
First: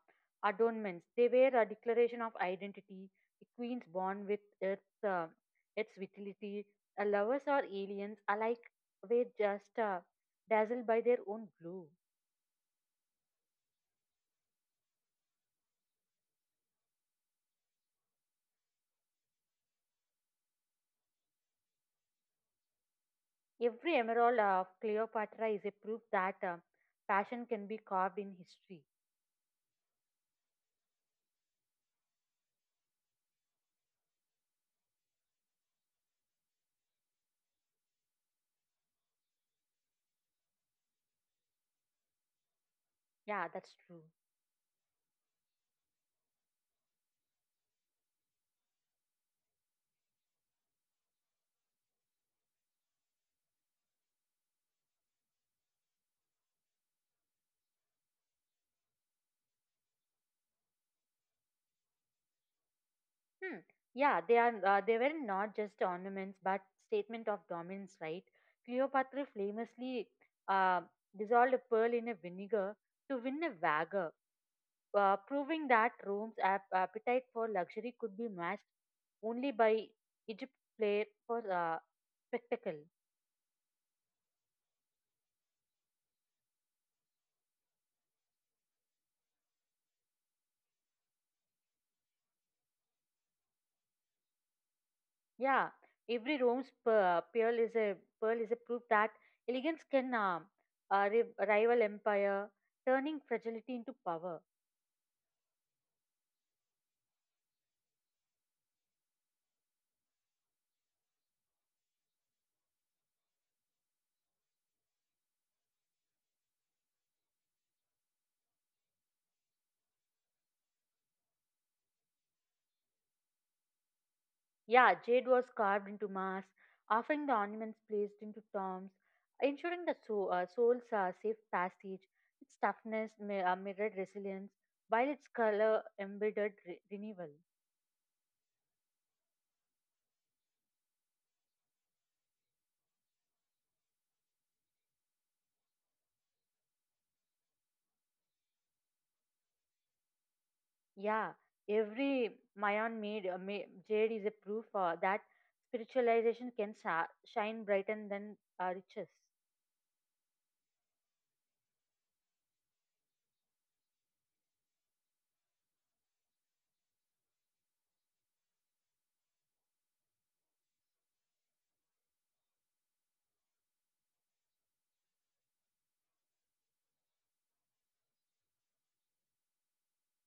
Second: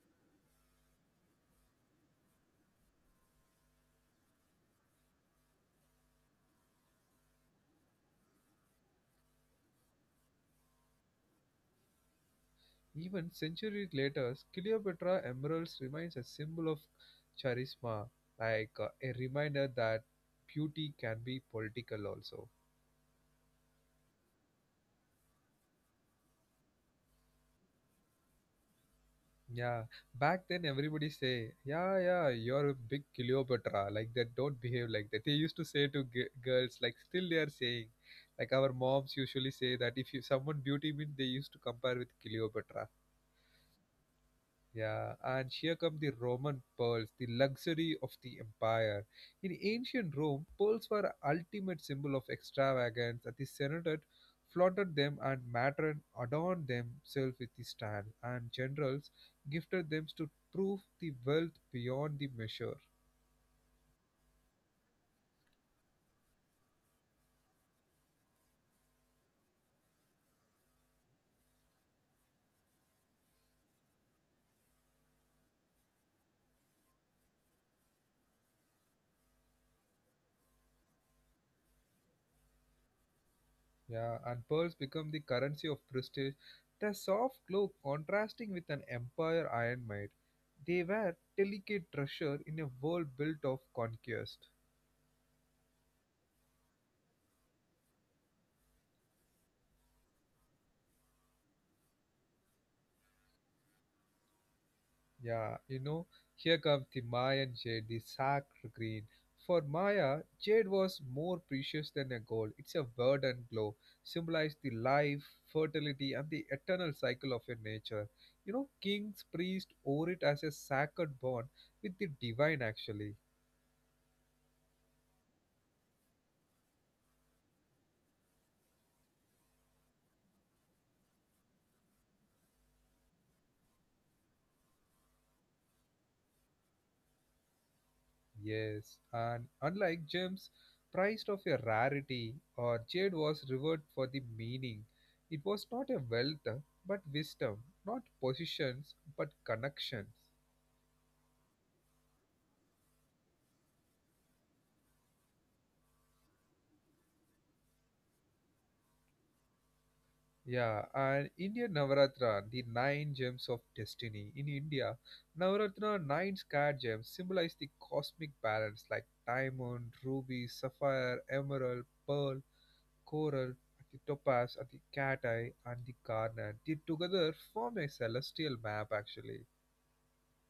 [SPEAKER 2] adornments. They were a declaration of identity, a queen's bond with Earth's, uh, its vitality. Uh, lovers or aliens alike were just uh, dazzled by their own blue.
[SPEAKER 1] Even centuries later, Cleopatra emeralds remains a symbol of charisma, like uh, a reminder that beauty can be political also.
[SPEAKER 2] Every emerald of Cleopatra is a proof that uh, passion can be carved in history.
[SPEAKER 1] Yeah, back then everybody say, yeah, yeah, you're a big Cleopatra, like that. Don't behave like that. They used to say to g- girls, like still they are saying, like our moms usually say that if you someone beauty means they used to compare with Cleopatra.
[SPEAKER 2] Yeah, that's true.
[SPEAKER 1] Yeah, and here come the Roman pearls, the luxury of the empire. In ancient Rome, pearls were ultimate symbol of extravagance, and the Senate flaunted them and matron adorned themselves with the style, and generals gifted them to prove the wealth beyond the measure.
[SPEAKER 2] Hmm. Yeah, they are. Uh, they were not just ornaments, but statement of dominance, right? Cleopatra famously uh, dissolved a pearl in a vinegar to win a wager, uh, proving that Rome's ap- appetite for luxury could be matched only by Egypt's flair for uh, spectacle.
[SPEAKER 1] Yeah, and pearls become the currency of prestige, their soft glow contrasting with an empire iron maid. They were delicate treasure in a world built of conquest.
[SPEAKER 2] Yeah, every Rome's pe- pearl is a pearl is a proof that elegance can uh, uh, ri- rival empire, turning fragility into power.
[SPEAKER 1] Yeah, you know, here comes the Mayan jade, the sacred green. For Maya, jade was more precious than a gold. It's a verdant glow, symbolized the life, fertility, and the eternal cycle of your nature. You know, kings, priests, wore it as a sacred bond with the divine, actually.
[SPEAKER 2] Yeah, jade was carved into mass, offering the ornaments placed into tombs, ensuring the soul, uh, soul's uh, safe passage. Its toughness mi- uh, mirrored resilience, while its color embittered re- renewal.
[SPEAKER 1] Yes, and unlike gems, prized of a rarity, or jade was revered for the meaning. It was not a wealth, but wisdom, not positions, but connections.
[SPEAKER 2] Yeah, every Mayan made uh, ma- jade is a proof uh, that spiritualization can sa- shine brighter than uh, riches.
[SPEAKER 1] Yeah, and Indian Navaratra, the nine gems of destiny. In India, Navaratra, nine scared gems symbolize the cosmic balance like diamond, ruby, sapphire, emerald, pearl, coral, the topaz, and the cat eye, and the garnet, they together form a celestial map actually.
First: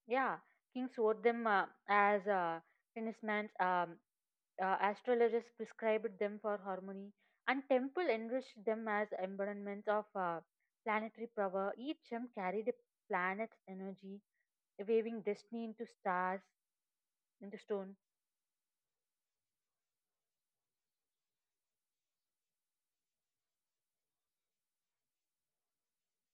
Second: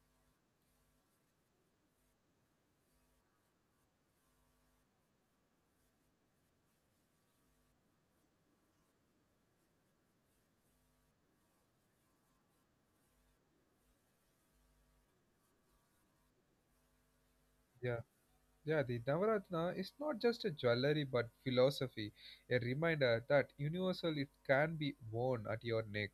[SPEAKER 2] Yeah, kings wore them uh, as uh, talismans, um, uh, astrologers prescribed them for harmony, and temple enriched them as embodiments of uh, planetary power. Each gem carried a planet's energy, waving destiny into stars, into stone.
[SPEAKER 1] Yeah, yeah, the Navaratna is not just a jewelry but philosophy, a reminder that universal it can be worn at your neck.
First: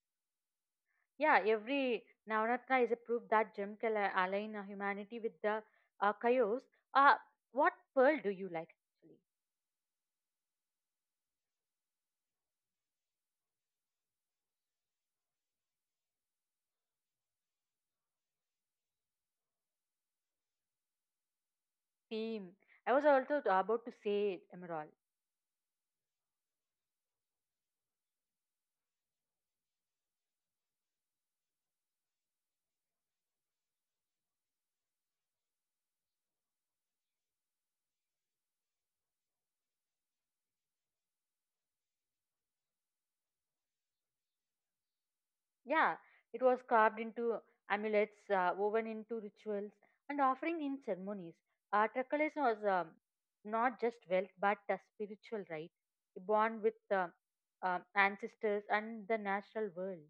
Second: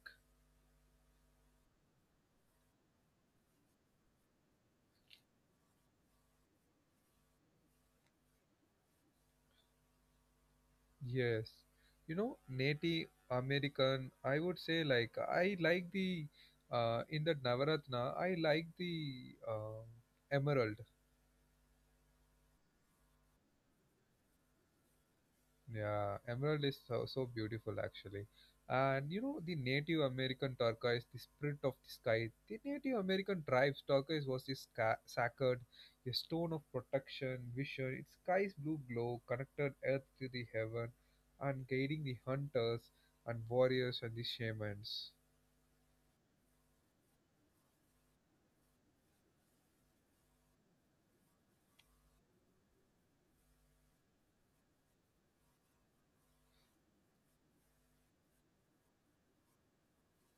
[SPEAKER 2] Yeah, every Navratna is a proof that gem can a- align uh, humanity with the uh, chaos. Uh, what pearl do you like, actually?
[SPEAKER 1] Yes. You know, Native American, I would say like I like the uh, in the Navaratna, I like the uh, emerald.
[SPEAKER 2] Theme. I was also about to say emerald.
[SPEAKER 1] Yeah, emerald is so, so beautiful actually. And you know, the Native American turquoise, the spirit of the sky, the Native American tribes, turquoise was this ca- sacred, a stone of protection, vision, its sky's blue glow connected earth to the heaven and guiding the hunters and warriors and the shamans.
[SPEAKER 2] Yeah, it was carved into amulets, uh, woven into rituals, and offering in ceremonies. Uh, Tricololis was um, not just wealth but a spiritual right, born with uh, um, ancestors and the natural world.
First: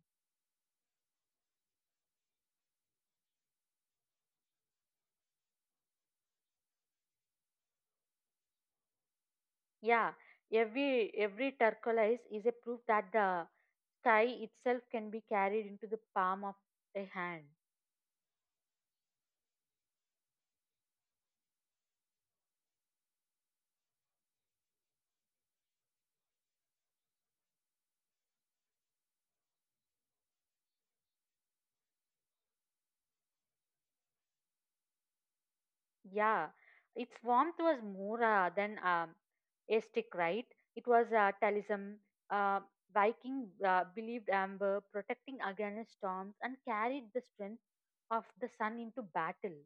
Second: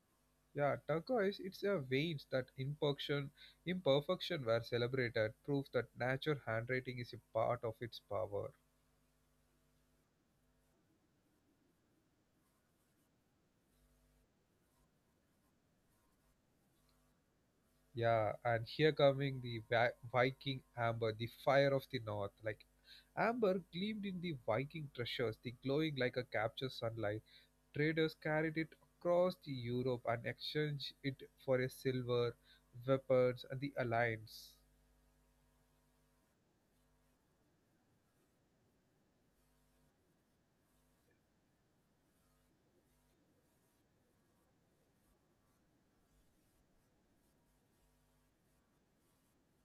[SPEAKER 1] Yeah, turquoise, it's a veins that imperfection, imperfection were celebrated, proof that nature handwriting is a part of its power.
[SPEAKER 2] Yeah, every every turquoise is a proof that the sky itself can be carried into the palm of a hand.
[SPEAKER 1] Yeah, and here coming the Vi- Viking amber, the fire of the north. Like amber gleamed in the Viking treasures, the glowing like a captured sunlight. Traders carried it across the Europe and exchanged it for a silver, weapons, and the alliance.
[SPEAKER 2] Yeah, its warmth was more uh, than um, aesthetic, right? It was uh, talism. Uh, Viking uh, believed amber, protecting against storms, and carried the strength of the sun into battle.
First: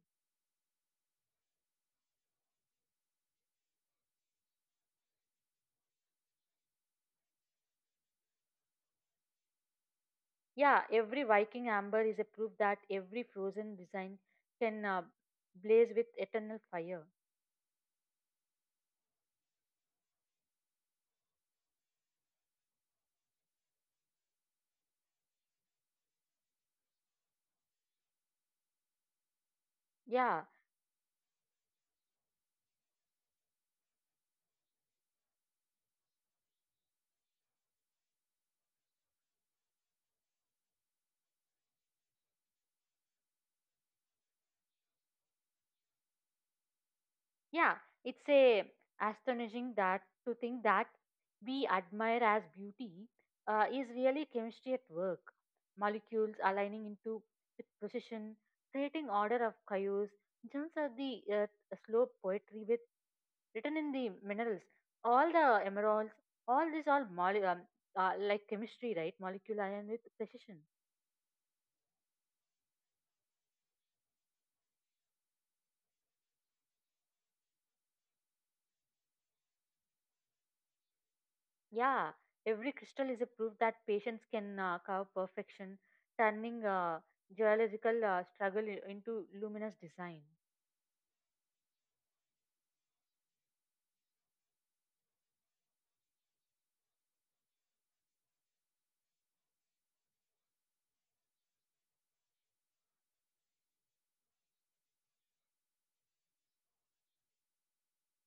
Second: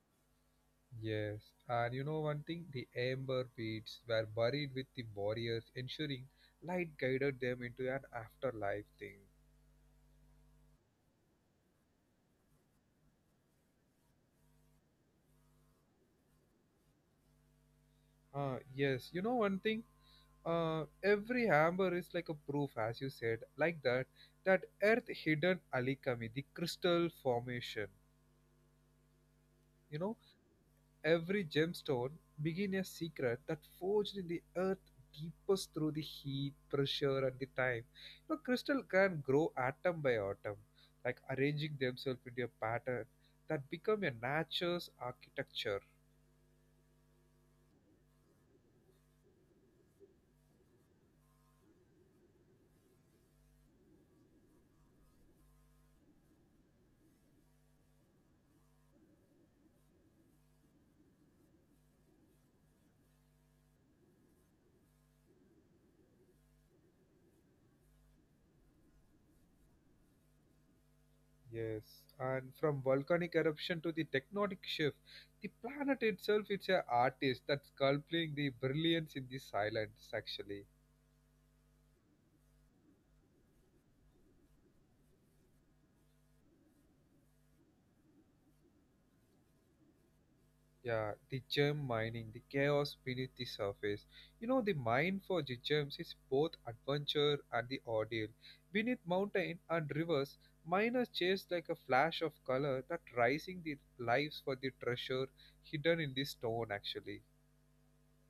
[SPEAKER 1] Yes, and you know one thing, the amber beads were buried with the warriors, ensuring light guided them into an afterlife thing.
[SPEAKER 2] Yeah, every Viking amber is a proof that every frozen design can uh, blaze with eternal fire.
[SPEAKER 1] Ah, yes, you know one thing. Uh, every amber is like a proof, as you said, like that, that earth hidden alikami, the crystal formation. You know,
[SPEAKER 2] Yeah,
[SPEAKER 1] every gemstone begin a secret that forged in the earth deepest through the heat, pressure, and the time. You know, crystal can grow atom by atom, like arranging themselves into a pattern that become a nature's architecture.
[SPEAKER 2] Yeah, it's a astonishing that to think that we admire as beauty uh, is really chemistry at work. Molecules aligning into with precision, creating order of chaos. Gems are the uh, slow poetry with written in the minerals. All the emeralds, all these all mole- um, uh, like chemistry, right? Molecule aligned with precision.
[SPEAKER 1] Yes, and from volcanic eruption to the tectonic shift, the planet itself is an artist that's sculpting the brilliance in the silence, actually.
[SPEAKER 2] Yeah, every crystal is a proof that patience can uh, carve perfection, turning uh, geological uh, struggle i- into luminous design.
[SPEAKER 1] Yeah, the gem mining, the chaos beneath the surface. You know, the mine for the gems is both adventure and the ordeal. Beneath mountain and rivers, miners chase like a flash of color that rising the lives for the treasure hidden in the stone, actually.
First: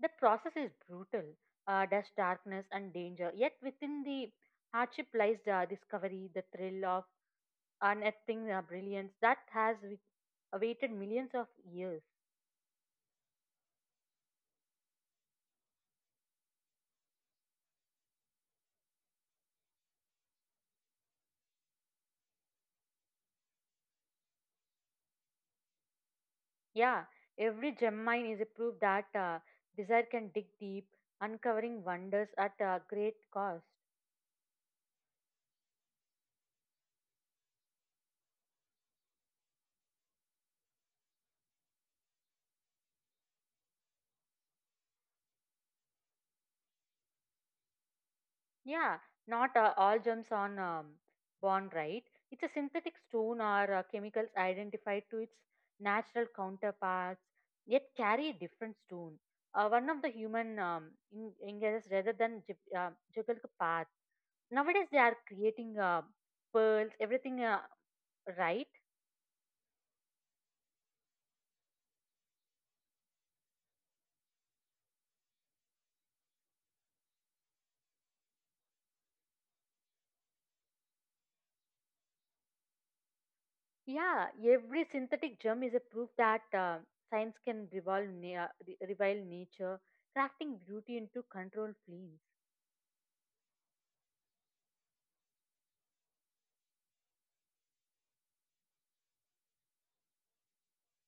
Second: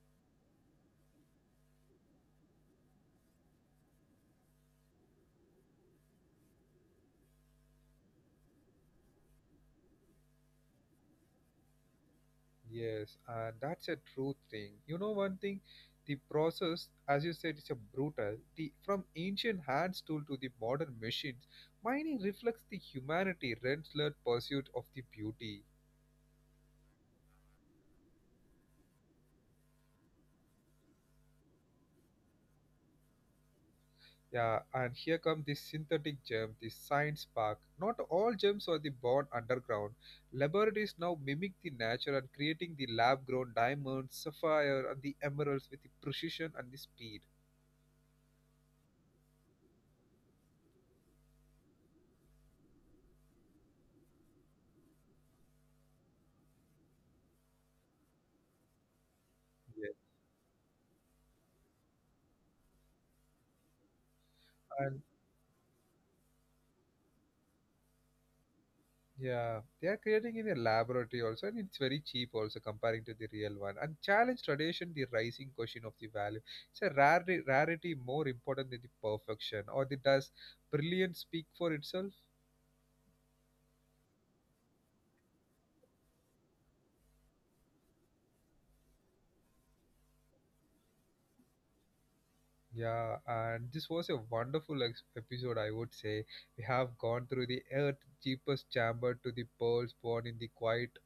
[SPEAKER 2] The process is brutal, uh, there's darkness and danger, yet within the hardship lies the discovery, the thrill of unearthing uh, brilliance that has wi- awaited millions of years.
[SPEAKER 1] Yes, and that's a true thing. You know one thing, the process, as you said, is a brutal. The from ancient hand tool to the modern machines, mining reflects the humanity relentless pursuit of the beauty.
[SPEAKER 2] Yeah, every gem mine is a proof that uh, desire can dig deep, uncovering wonders at a great cost.
[SPEAKER 1] Yeah, and here comes the synthetic gem, the science park. Not all gems are the born underground. Laboratories now mimic the nature and creating the lab-grown diamonds, sapphire, and the emeralds with the precision and the speed.
[SPEAKER 2] Yeah, not uh, all jumps on um, born right. It's a synthetic stone or uh, chemicals identified to its natural counterparts, yet carry a different stone. Uh, one
[SPEAKER 1] Yes.
[SPEAKER 2] of the human um, in- engages rather than jug- uh, juggle the path. Nowadays, they are creating uh, pearls, everything uh, right.
[SPEAKER 1] Yeah, they are creating in a laboratory also, and it's very cheap also comparing to the real one. And challenge tradition, the rising question of the value. It's a rarity, rarity more important than the perfection, or the does brilliance speak for itself?
[SPEAKER 2] Yeah, every synthetic gem is a proof that uh, science can revolve na- re- revile nature, crafting beauty into controlled flames.
[SPEAKER 1] Yeah, and this was a wonderful ex- episode, I would say. We have gone through the Earth's deepest chamber to the pearls born in the quiet,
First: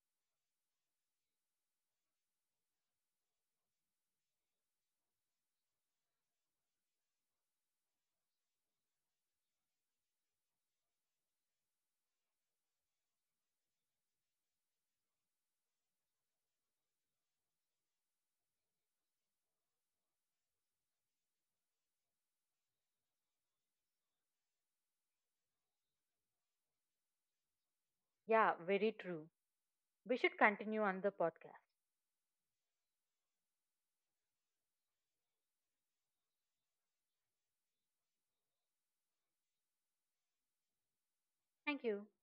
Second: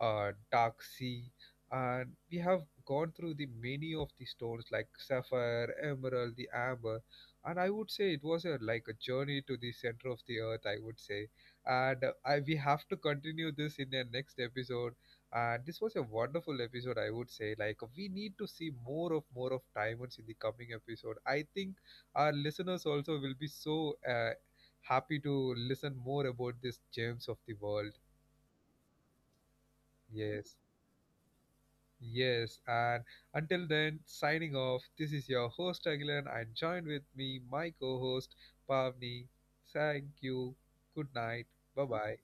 [SPEAKER 1] uh, dark sea, and we have gone through the many of the stones like sapphire, emerald, the amber, and I would say it was a like a journey to the center of the Earth. I would say, and uh, I we have to continue this in the next episode. And this was a wonderful episode, I would say. Like we need to see more of more of diamonds in the coming episode. I think our listeners also will be so uh, happy to listen more about these gems of the world.
[SPEAKER 2] Yeah, very true. We should
[SPEAKER 1] Yes,
[SPEAKER 2] continue on the podcast.
[SPEAKER 1] yes. And until then, signing off. This is your host Agilan, and joined with me my co-host Pavni. Thank you. Good night. Bye
[SPEAKER 2] Thank you.
[SPEAKER 1] bye.